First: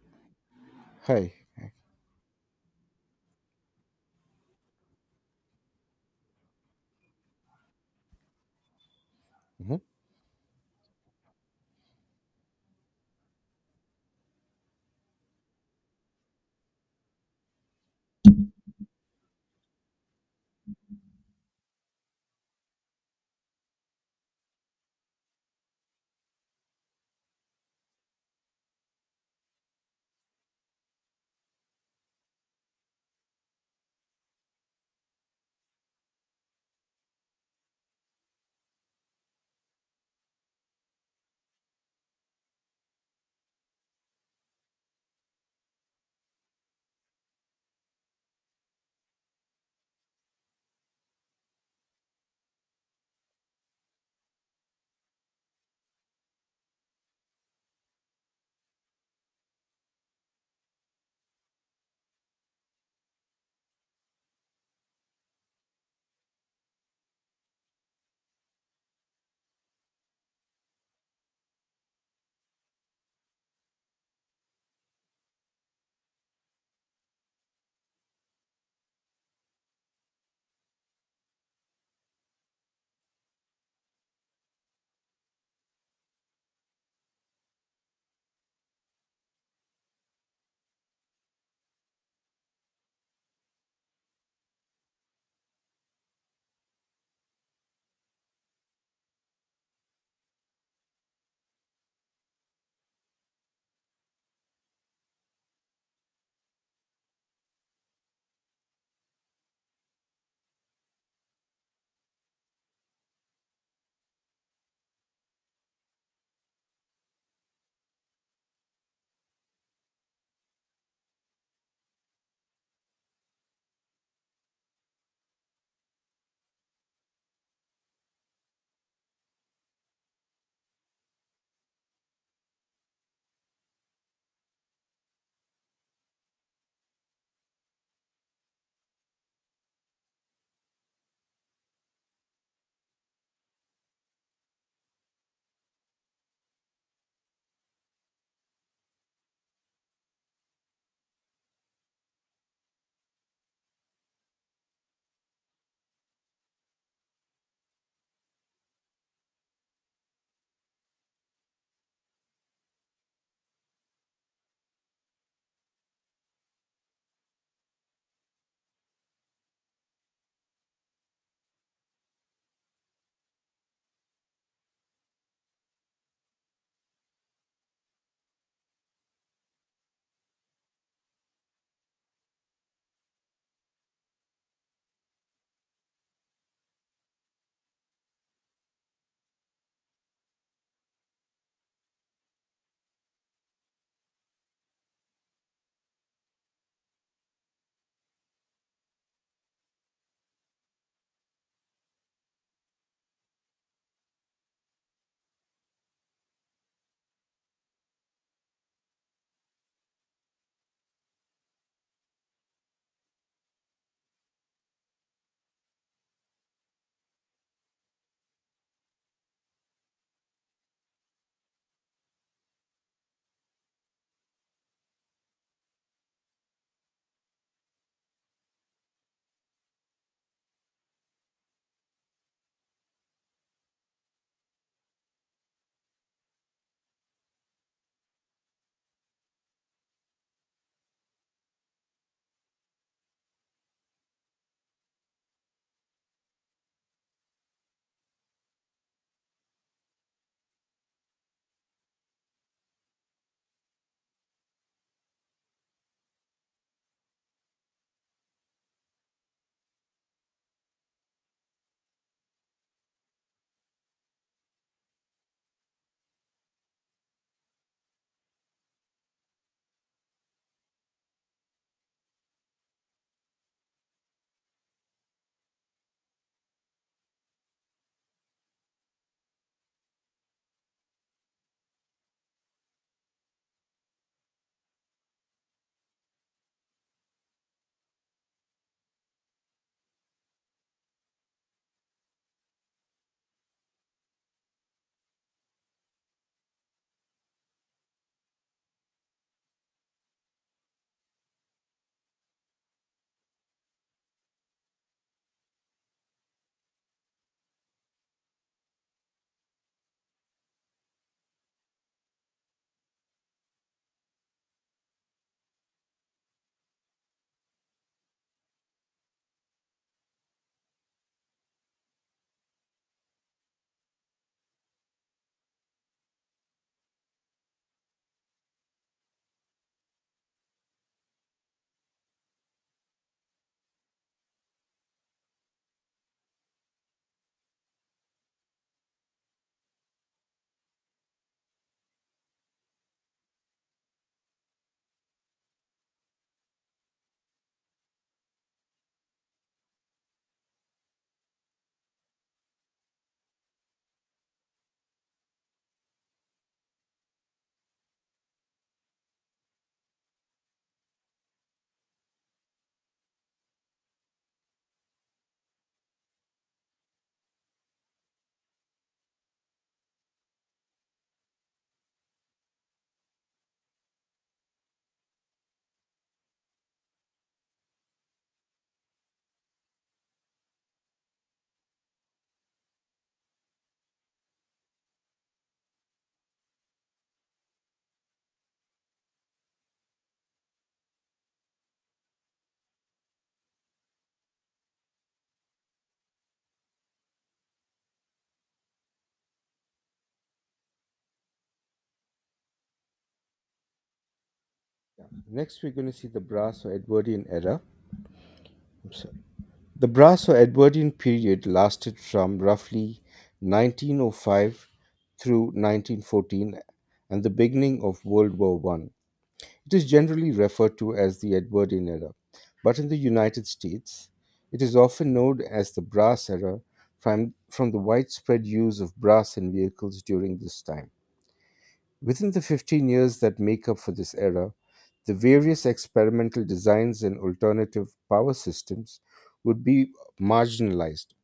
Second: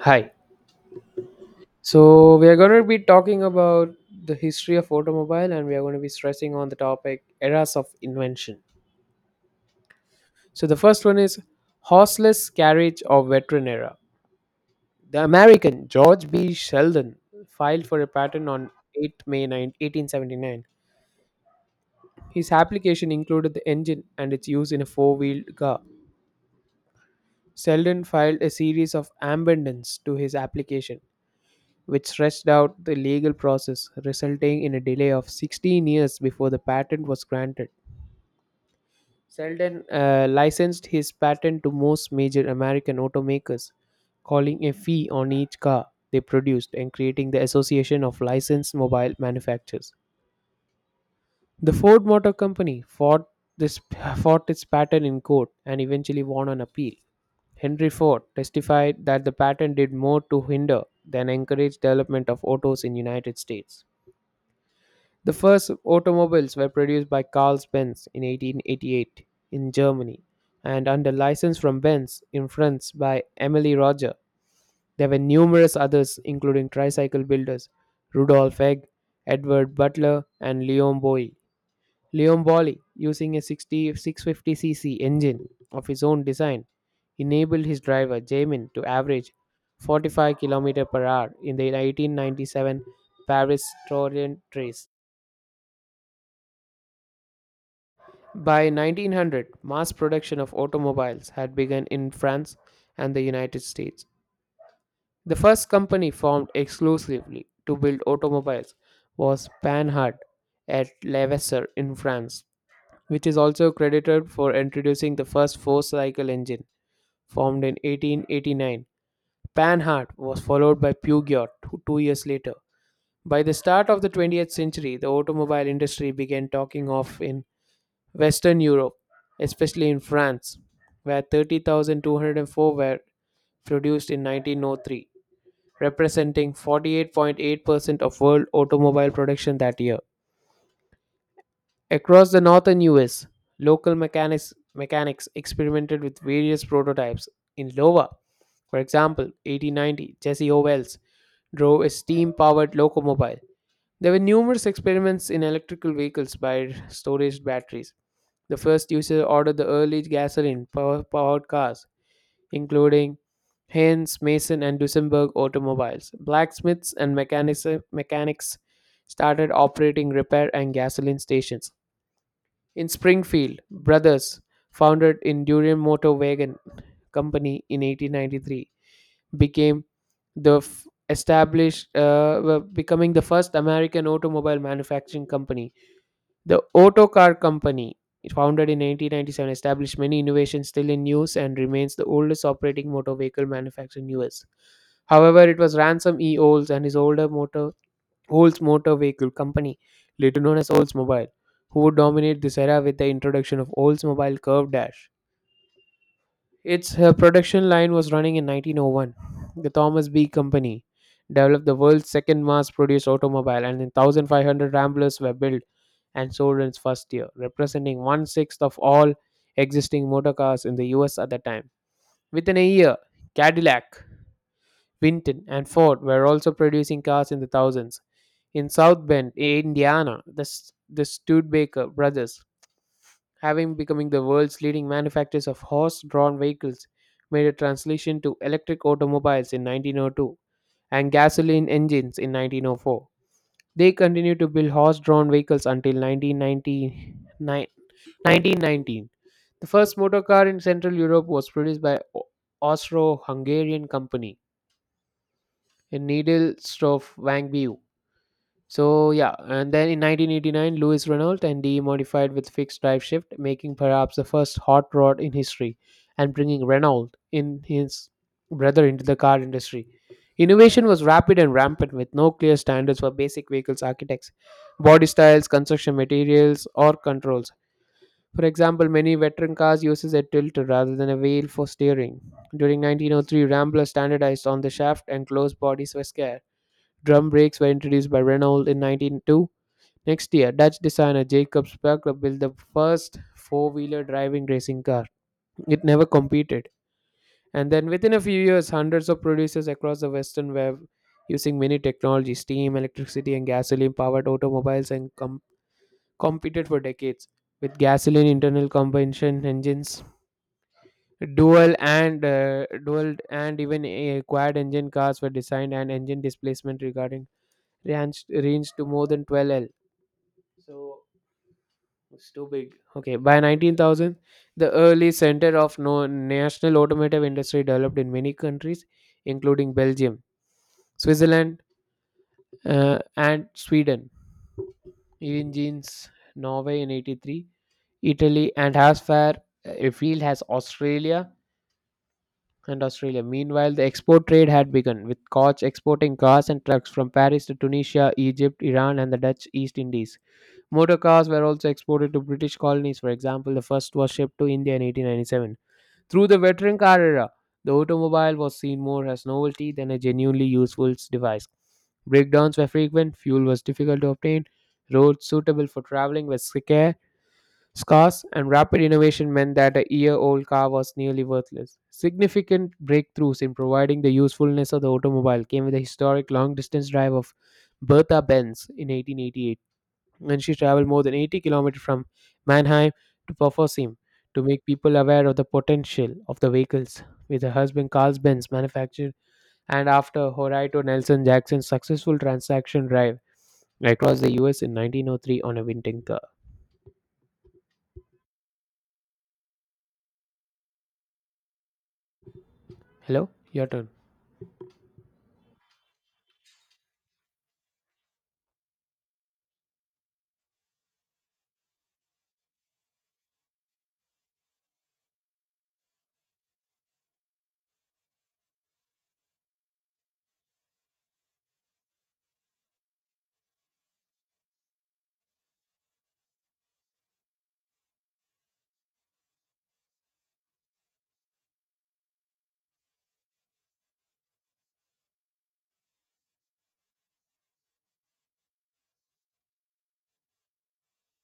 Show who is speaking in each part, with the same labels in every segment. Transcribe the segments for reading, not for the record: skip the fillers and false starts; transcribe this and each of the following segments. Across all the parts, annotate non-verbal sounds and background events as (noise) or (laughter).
Speaker 1: Hi.
Speaker 2: Hi.
Speaker 1: So we are going to be talking about the history of automobile, and we are going to be stressing on the topic eras of invention.
Speaker 2: Mhm.
Speaker 1: So the first one is horseless carriage or veteran era. The American George B. Sheldon filed for a patent on 8 May 9, 1879. His application included the engine and its use in a four-wheeled car. Sheldon filed a series of amendments to his application, which stretched out the legal process, resulting in a delay of 16 years before the patent was granted. Selden licensed his patent to most major American automakers, calling a fee on each car they produced and creating the Association of Licensed Mobile Manufacturers. The Ford Motor Company fought this (laughs) fought its patent in court and eventually won on appeal. Henry Ford testified that the patent did more to hinder than encourage development of autos in United States. The first automobiles were produced by Carl Benz in 1888 in Germany and under license from Benz in France by Emily Roger. There were numerous others including tricycle builders Rudolf Egg, Edward Butler, and Leon Boy. Leon Bolli, using a 6650 650cc engine of his own design, enabled his driver Jamin to average 45 km per hour in the 1897 Paris Tourland race. By 1900, mass production of automobiles had begun in France and the United States. The first company formed exclusively to build automobiles was Panhard at Levasseur in France, which is also credited for introducing the first four-cycle engine, formed in 1889. Panhard was followed by Peugeot two years later. By the start of the 20th century, the automobile industry began talking off in Western Europe, especially in France, where 30,204 were produced in 1903, representing 48.8% of world automobile production that year. Across the northern US, local mechanics experimented with various prototypes. In Iowa, for example, 1890, Jesse Owens drove a steam powered locomobile. There were numerous experiments in electrical vehicles by storage batteries. The first user ordered the early powered cars, including Haynes, Mason, and Duesenberg automobiles. Blacksmiths and mechanics started operating repair and gasoline stations. In Springfield, brothers, founded in Durian Motor Wagon Company in 1893, became the f- established, were becoming the first American automobile manufacturing company. The Auto Car Company, founded in 1997, established many innovations still in use, and remains the oldest operating motor vehicle manufacturer in US. However, it was Ransom E. Olds and his older motor Olds Motor Vehicle Company, later known as Oldsmobile, who would dominate this era with the introduction of Oldsmobile Curve Dash. Its production line was running in 1901. The Thomas B. Company developed the world's second mass produced automobile, and 1,500 Ramblers were built and sold in its first year, representing one sixth of all existing motor cars in the US at the time. Within a year, Cadillac, Winton, and Ford were also producing cars in the thousands. In South Bend, Indiana, the Studebaker brothers, having becoming the world's leading manufacturers of horse-drawn vehicles, made a translation to electric automobiles in 1902 and gasoline engines in 1904. They continued to build horse-drawn vehicles until 1999 1919. The first motor car in Central Europe was produced by Austro-Hungarian company in Needle Stove Wangbue. So yeah, and then in 1989, Lewis Renault and D modified with fixed drive shift, making perhaps the first hot rod in history, and bringing Renault in his brother into the car industry. Innovation was rapid and rampant, with no clear standards for basic vehicles architects, body styles, construction materials, or controls. For example, many veteran cars uses a tilter rather than a wheel for steering. During 1903, Rambler standardized on the shaft, and closed bodies were scarce. Drum brakes were introduced by Renault in 1902. Next year, Dutch designer Jacob Sparkler built the first four wheeler driving racing car. It never competed. And then within a few years, hundreds of producers across the Western web using many technologies steam, electricity, and gasoline powered automobiles, and competed for decades with gasoline internal combustion engines. Dual and even quad engine cars were designed, and engine displacement regarding ranged to more than 12 L. So it's too big. Okay, by 19,000, the early center of no national automotive industry developed in many countries, including Belgium, Switzerland, and Sweden. Engines, Norway in 83, Italy, and as far afield field has Australia and Australia. Meanwhile, the export trade had begun, with Koch exporting cars and trucks from Paris to Tunisia, Egypt, Iran, and the Dutch East Indies. Motor cars were also exported to British colonies. For example, the first was shipped to India in 1897. Through the veteran car era, the automobile was seen more as novelty than a genuinely useful device. Breakdowns were frequent, fuel was difficult to obtain, roads suitable for traveling were scarce, and rapid innovation meant that a year-old car was nearly worthless. Significant breakthroughs in providing the usefulness of the automobile came with the historic long-distance drive of Bertha Benz in 1888, and she traveled more than 80 kilometers from Mannheim to Pforzheim to make people aware of the potential of the vehicles. With her husband Carl Benz manufactured, and after Horatio Nelson Jackson's successful transaction drive across the US in 1903 on a winter car. Hello, your turn.
Speaker 2: Next, we're going to see the Brass or Edwardian era. I'm sorry. The Brass or Edwardian period lasted from roughly 1905 through 1914 and the beginning of World War One. It is generally referred to as the Edwardian era, but in the United States, it is often known as the Brass era from the widespread use of brass in vehicles during this time. Within the 15 years that make up for this era, the various experimental designs and alternative power systems would be marginalized.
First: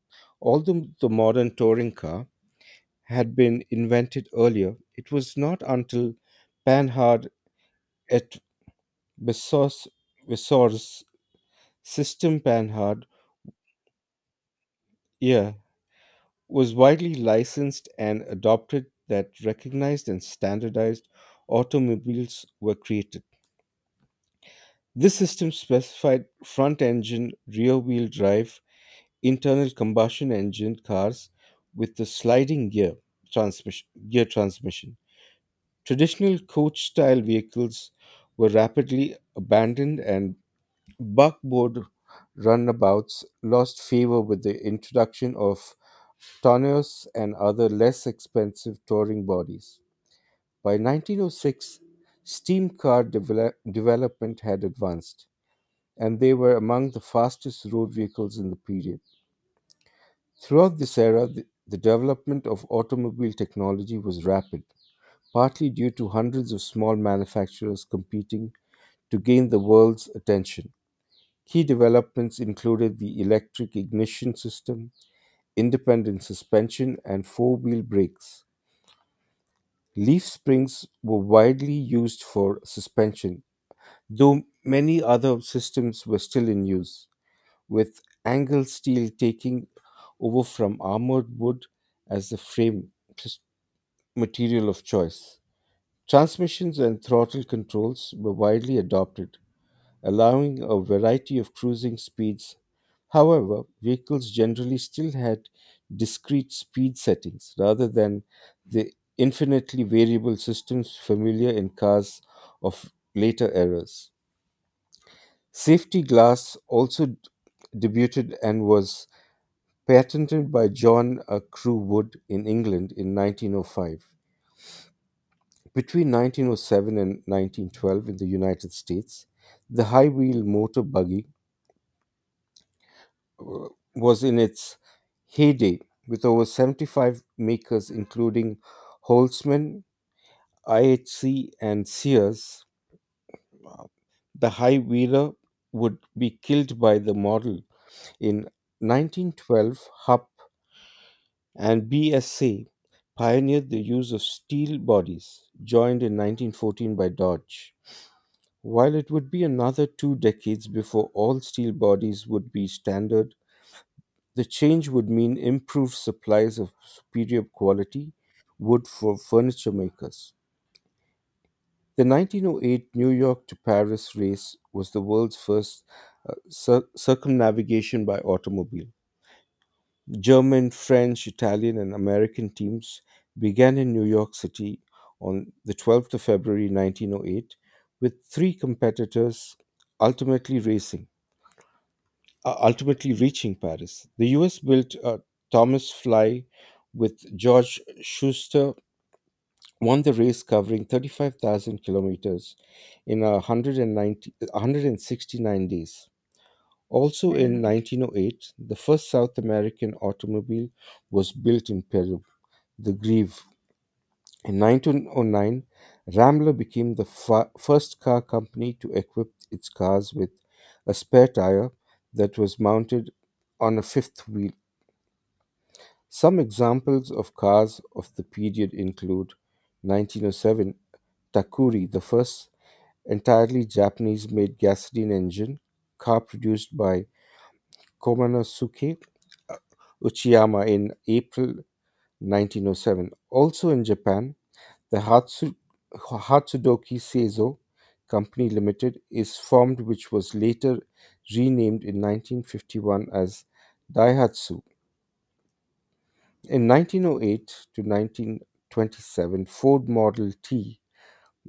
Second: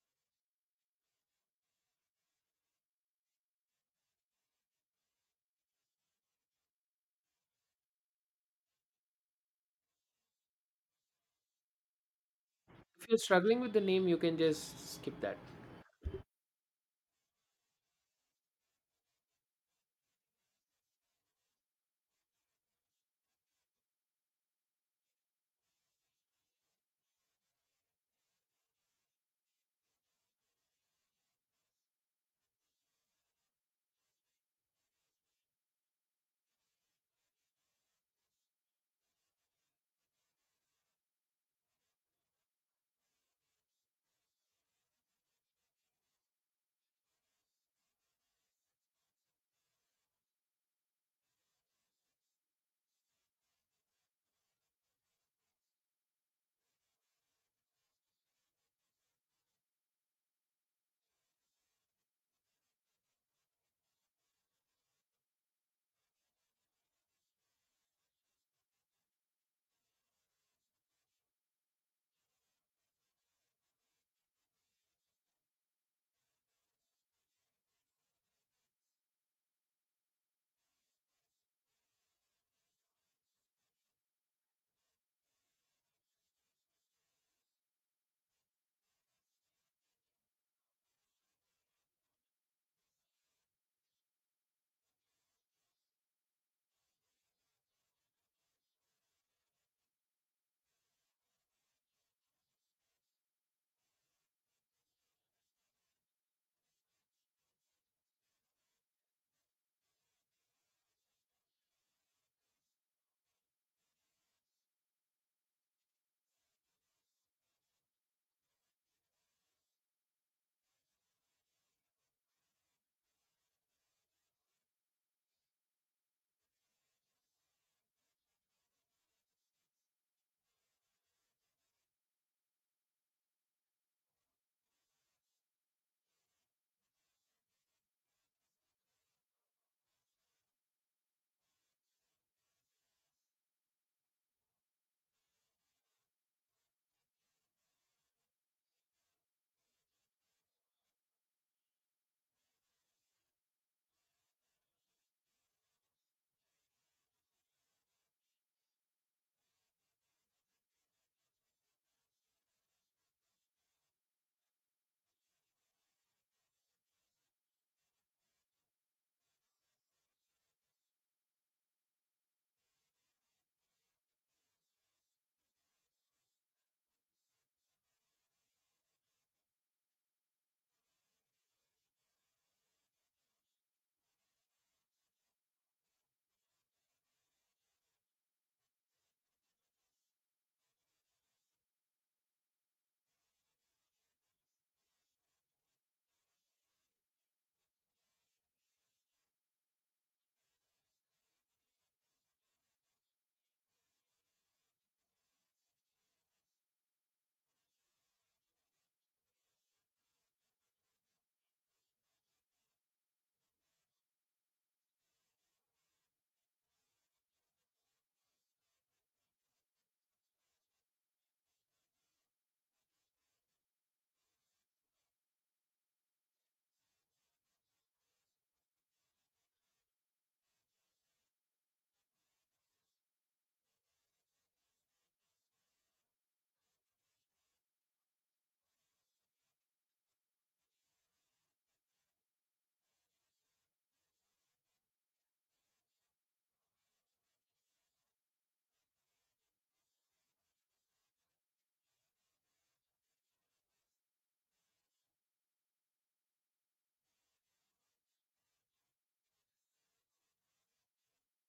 Speaker 2: Although the modern touring car had been invented earlier, it was not until Panhard et Bessor's, Bessor's system Panhard,
Speaker 1: If you're struggling with the name, you can just skip that.
Speaker 2: yeah, was widely licensed and adopted that recognized and standardized automobiles were created. This system specified front engine, rear wheel drive, internal combustion engine cars with the sliding gear transmission. Traditional coach style vehicles were rapidly abandoned, and buckboard runabouts lost favor with the introduction of tonneaus and other less expensive touring bodies. By 1906, steam car development had advanced and they were among the fastest road vehicles in the period. Throughout this era, the development of automobile technology was rapid, partly due to hundreds of small manufacturers competing to gain the world's attention. Key developments included the electric ignition system, independent suspension, and four-wheel brakes. Leaf springs were widely used for suspension, though many other systems were still in use, with angle steel taking over from armored wood as the frame s- material of choice. Transmissions and throttle controls were widely adopted, allowing a variety of cruising speeds. However, vehicles generally still had discrete speed settings rather than the infinitely variable systems familiar in cars of later eras. Safety glass also debuted and was patented by John Crewe Wood in England in 1905. Between 1907 and 1912 in the United States, the high wheel motor buggy uh, was in its heyday with over 75 makers, including Holzman, IHC, and Sears. The high wheeler would be killed by the model in 1912. Hupp and BSA pioneered the use of steel bodies, joined in 1914 by Dodge. While it would be another two decades before all steel bodies would be standard, the change would mean improved supplies of superior quality wood for furniture makers. The 1908 New York to Paris race was the world's first circumnavigation by automobile. German, French, Italian, and American teams began in New York City on the 12th of February 1908, with three competitors ultimately racing ultimately reaching Paris. The US built Thomas Fly with George Schuster won the race, covering 35,000 kilometers in a 169 days. Also in 1908, the first South American automobile was built in Peru, the Grieve. In 1909, Ramler became the first car company to equip its cars with a spare tire that was mounted on a fifth wheel. Some examples of cars of the period include 1907 Takuri, the first entirely Japanese made gasoline engine car produced by Komanosuke Uchiyama in April 1907. Also in Japan, the Hatsudoki Seizo Company Limited is formed, which was later renamed in 1951 as Daihatsu. In 1908 to 1927, Ford Model T,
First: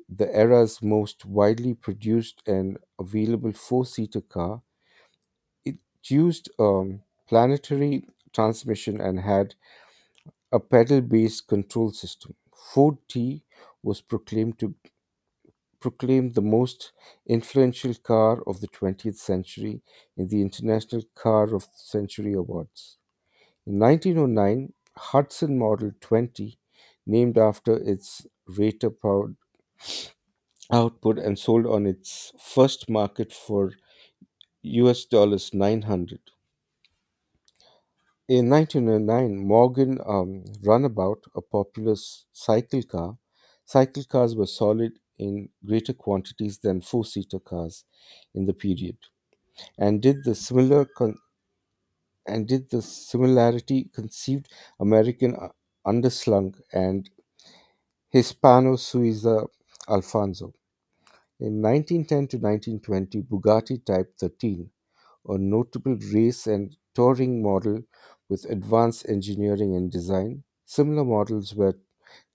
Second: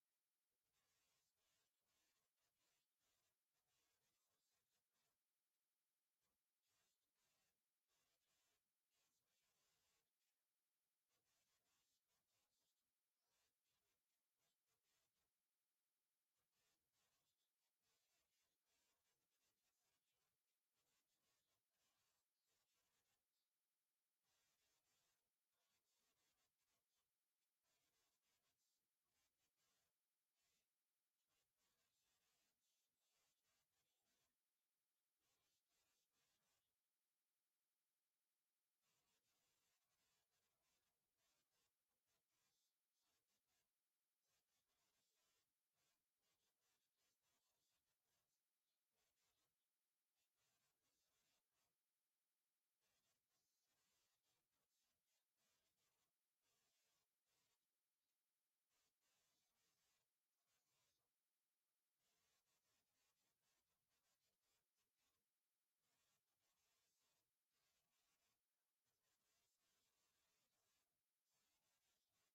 Speaker 2: the era's most widely produced and available four-seater car, it used a planetary transmission and had a pedal-based control system. Ford T was proclaimed the most influential car of the 20th century in the International Car of the Century Awards. In 1909, Hudson Model 20, named after its rater powered output and sold on its first market for US dollars 900. In 1909, Morgan Runabout, a popular cycle car. Cycle cars were solid in greater quantities than four seater cars in the period and did the similar con- and did the similarity conceived American underslung and Hispano Suiza Alfonso. In 1910 to 1920, Bugatti Type 13, a notable race and touring model with advanced engineering and design. Similar models were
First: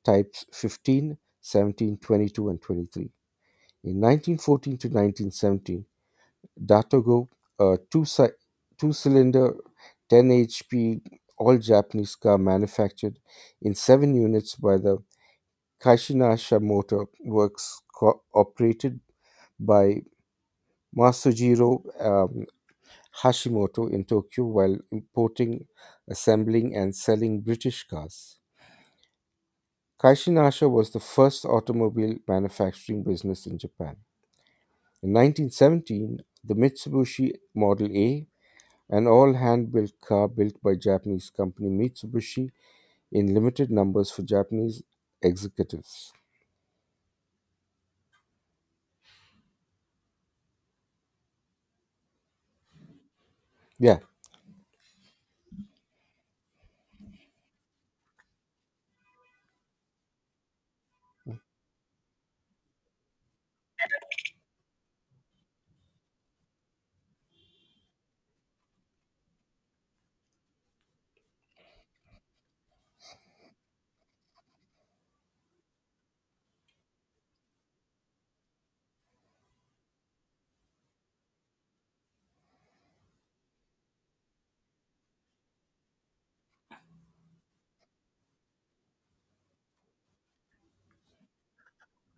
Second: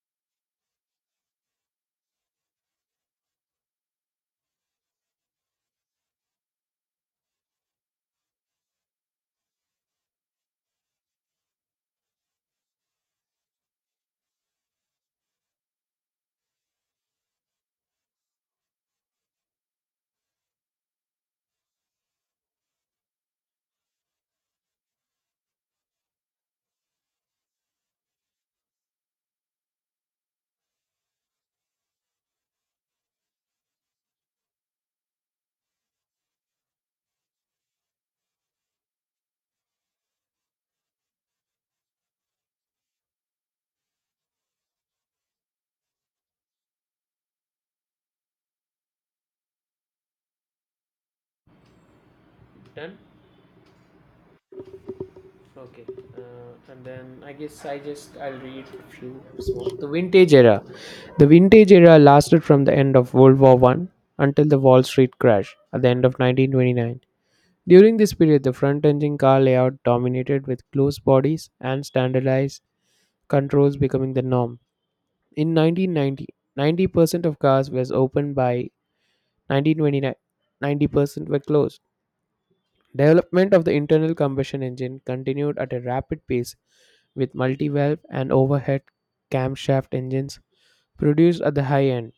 Speaker 2: types 15, 17, 22, and 23. In 1914 to 1917, Datago, a two cylinder 10 hp all Japanese car manufactured in seven units by the Kaishinasha Motor Works, operated by Masujiro um, Hashimoto in Tokyo while importing, assembling, and selling British cars. Kaishinasha was the first automobile manufacturing business in Japan. In 1917, the Mitsubishi Model A, an all hand-built car built by Japanese company Mitsubishi in limited numbers for Japanese executives.
Speaker 1: Done?
Speaker 2: Yeah,
Speaker 1: Okay, and then I guess I'll read a few. So the Vintage Era lasted from the end of World War I until the Wall Street crash at the end of 1929. During this period, the front-engine car layout dominated with closed bodies and standardized controls becoming the norm. In 1990, 90% of cars was open. By 1929, 90% were closed. Development of the internal combustion engine continued at a rapid pace with multi-valve and overhead camshaft engines produced at the high end,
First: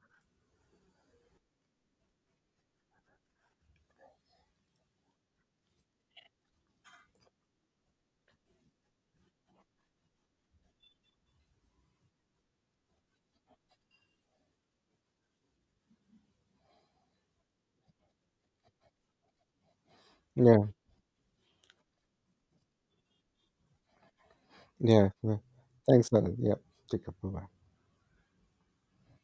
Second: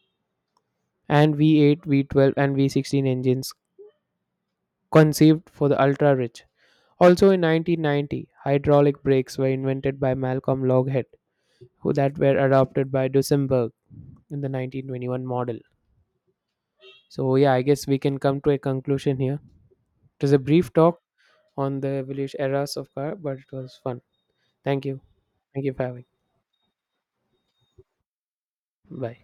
Speaker 1: and V8, V12, and V16 engines conceived for the ultra rich. Also in 1990, hydraulic brakes were invented by Malcolm Loghead, who that were adopted by Duesenberg in the 1921 model. So yeah, I guess we can come to a conclusion here. It was a brief
Speaker 2: yeah,
Speaker 1: talk on the evolution eras of car, but it was fun. Thank you.
Speaker 2: yeah. Yeah.
Speaker 1: Thank you for having.
Speaker 2: Thanks, Anand. Yeah, take up. Bye.
Speaker 1: Bye.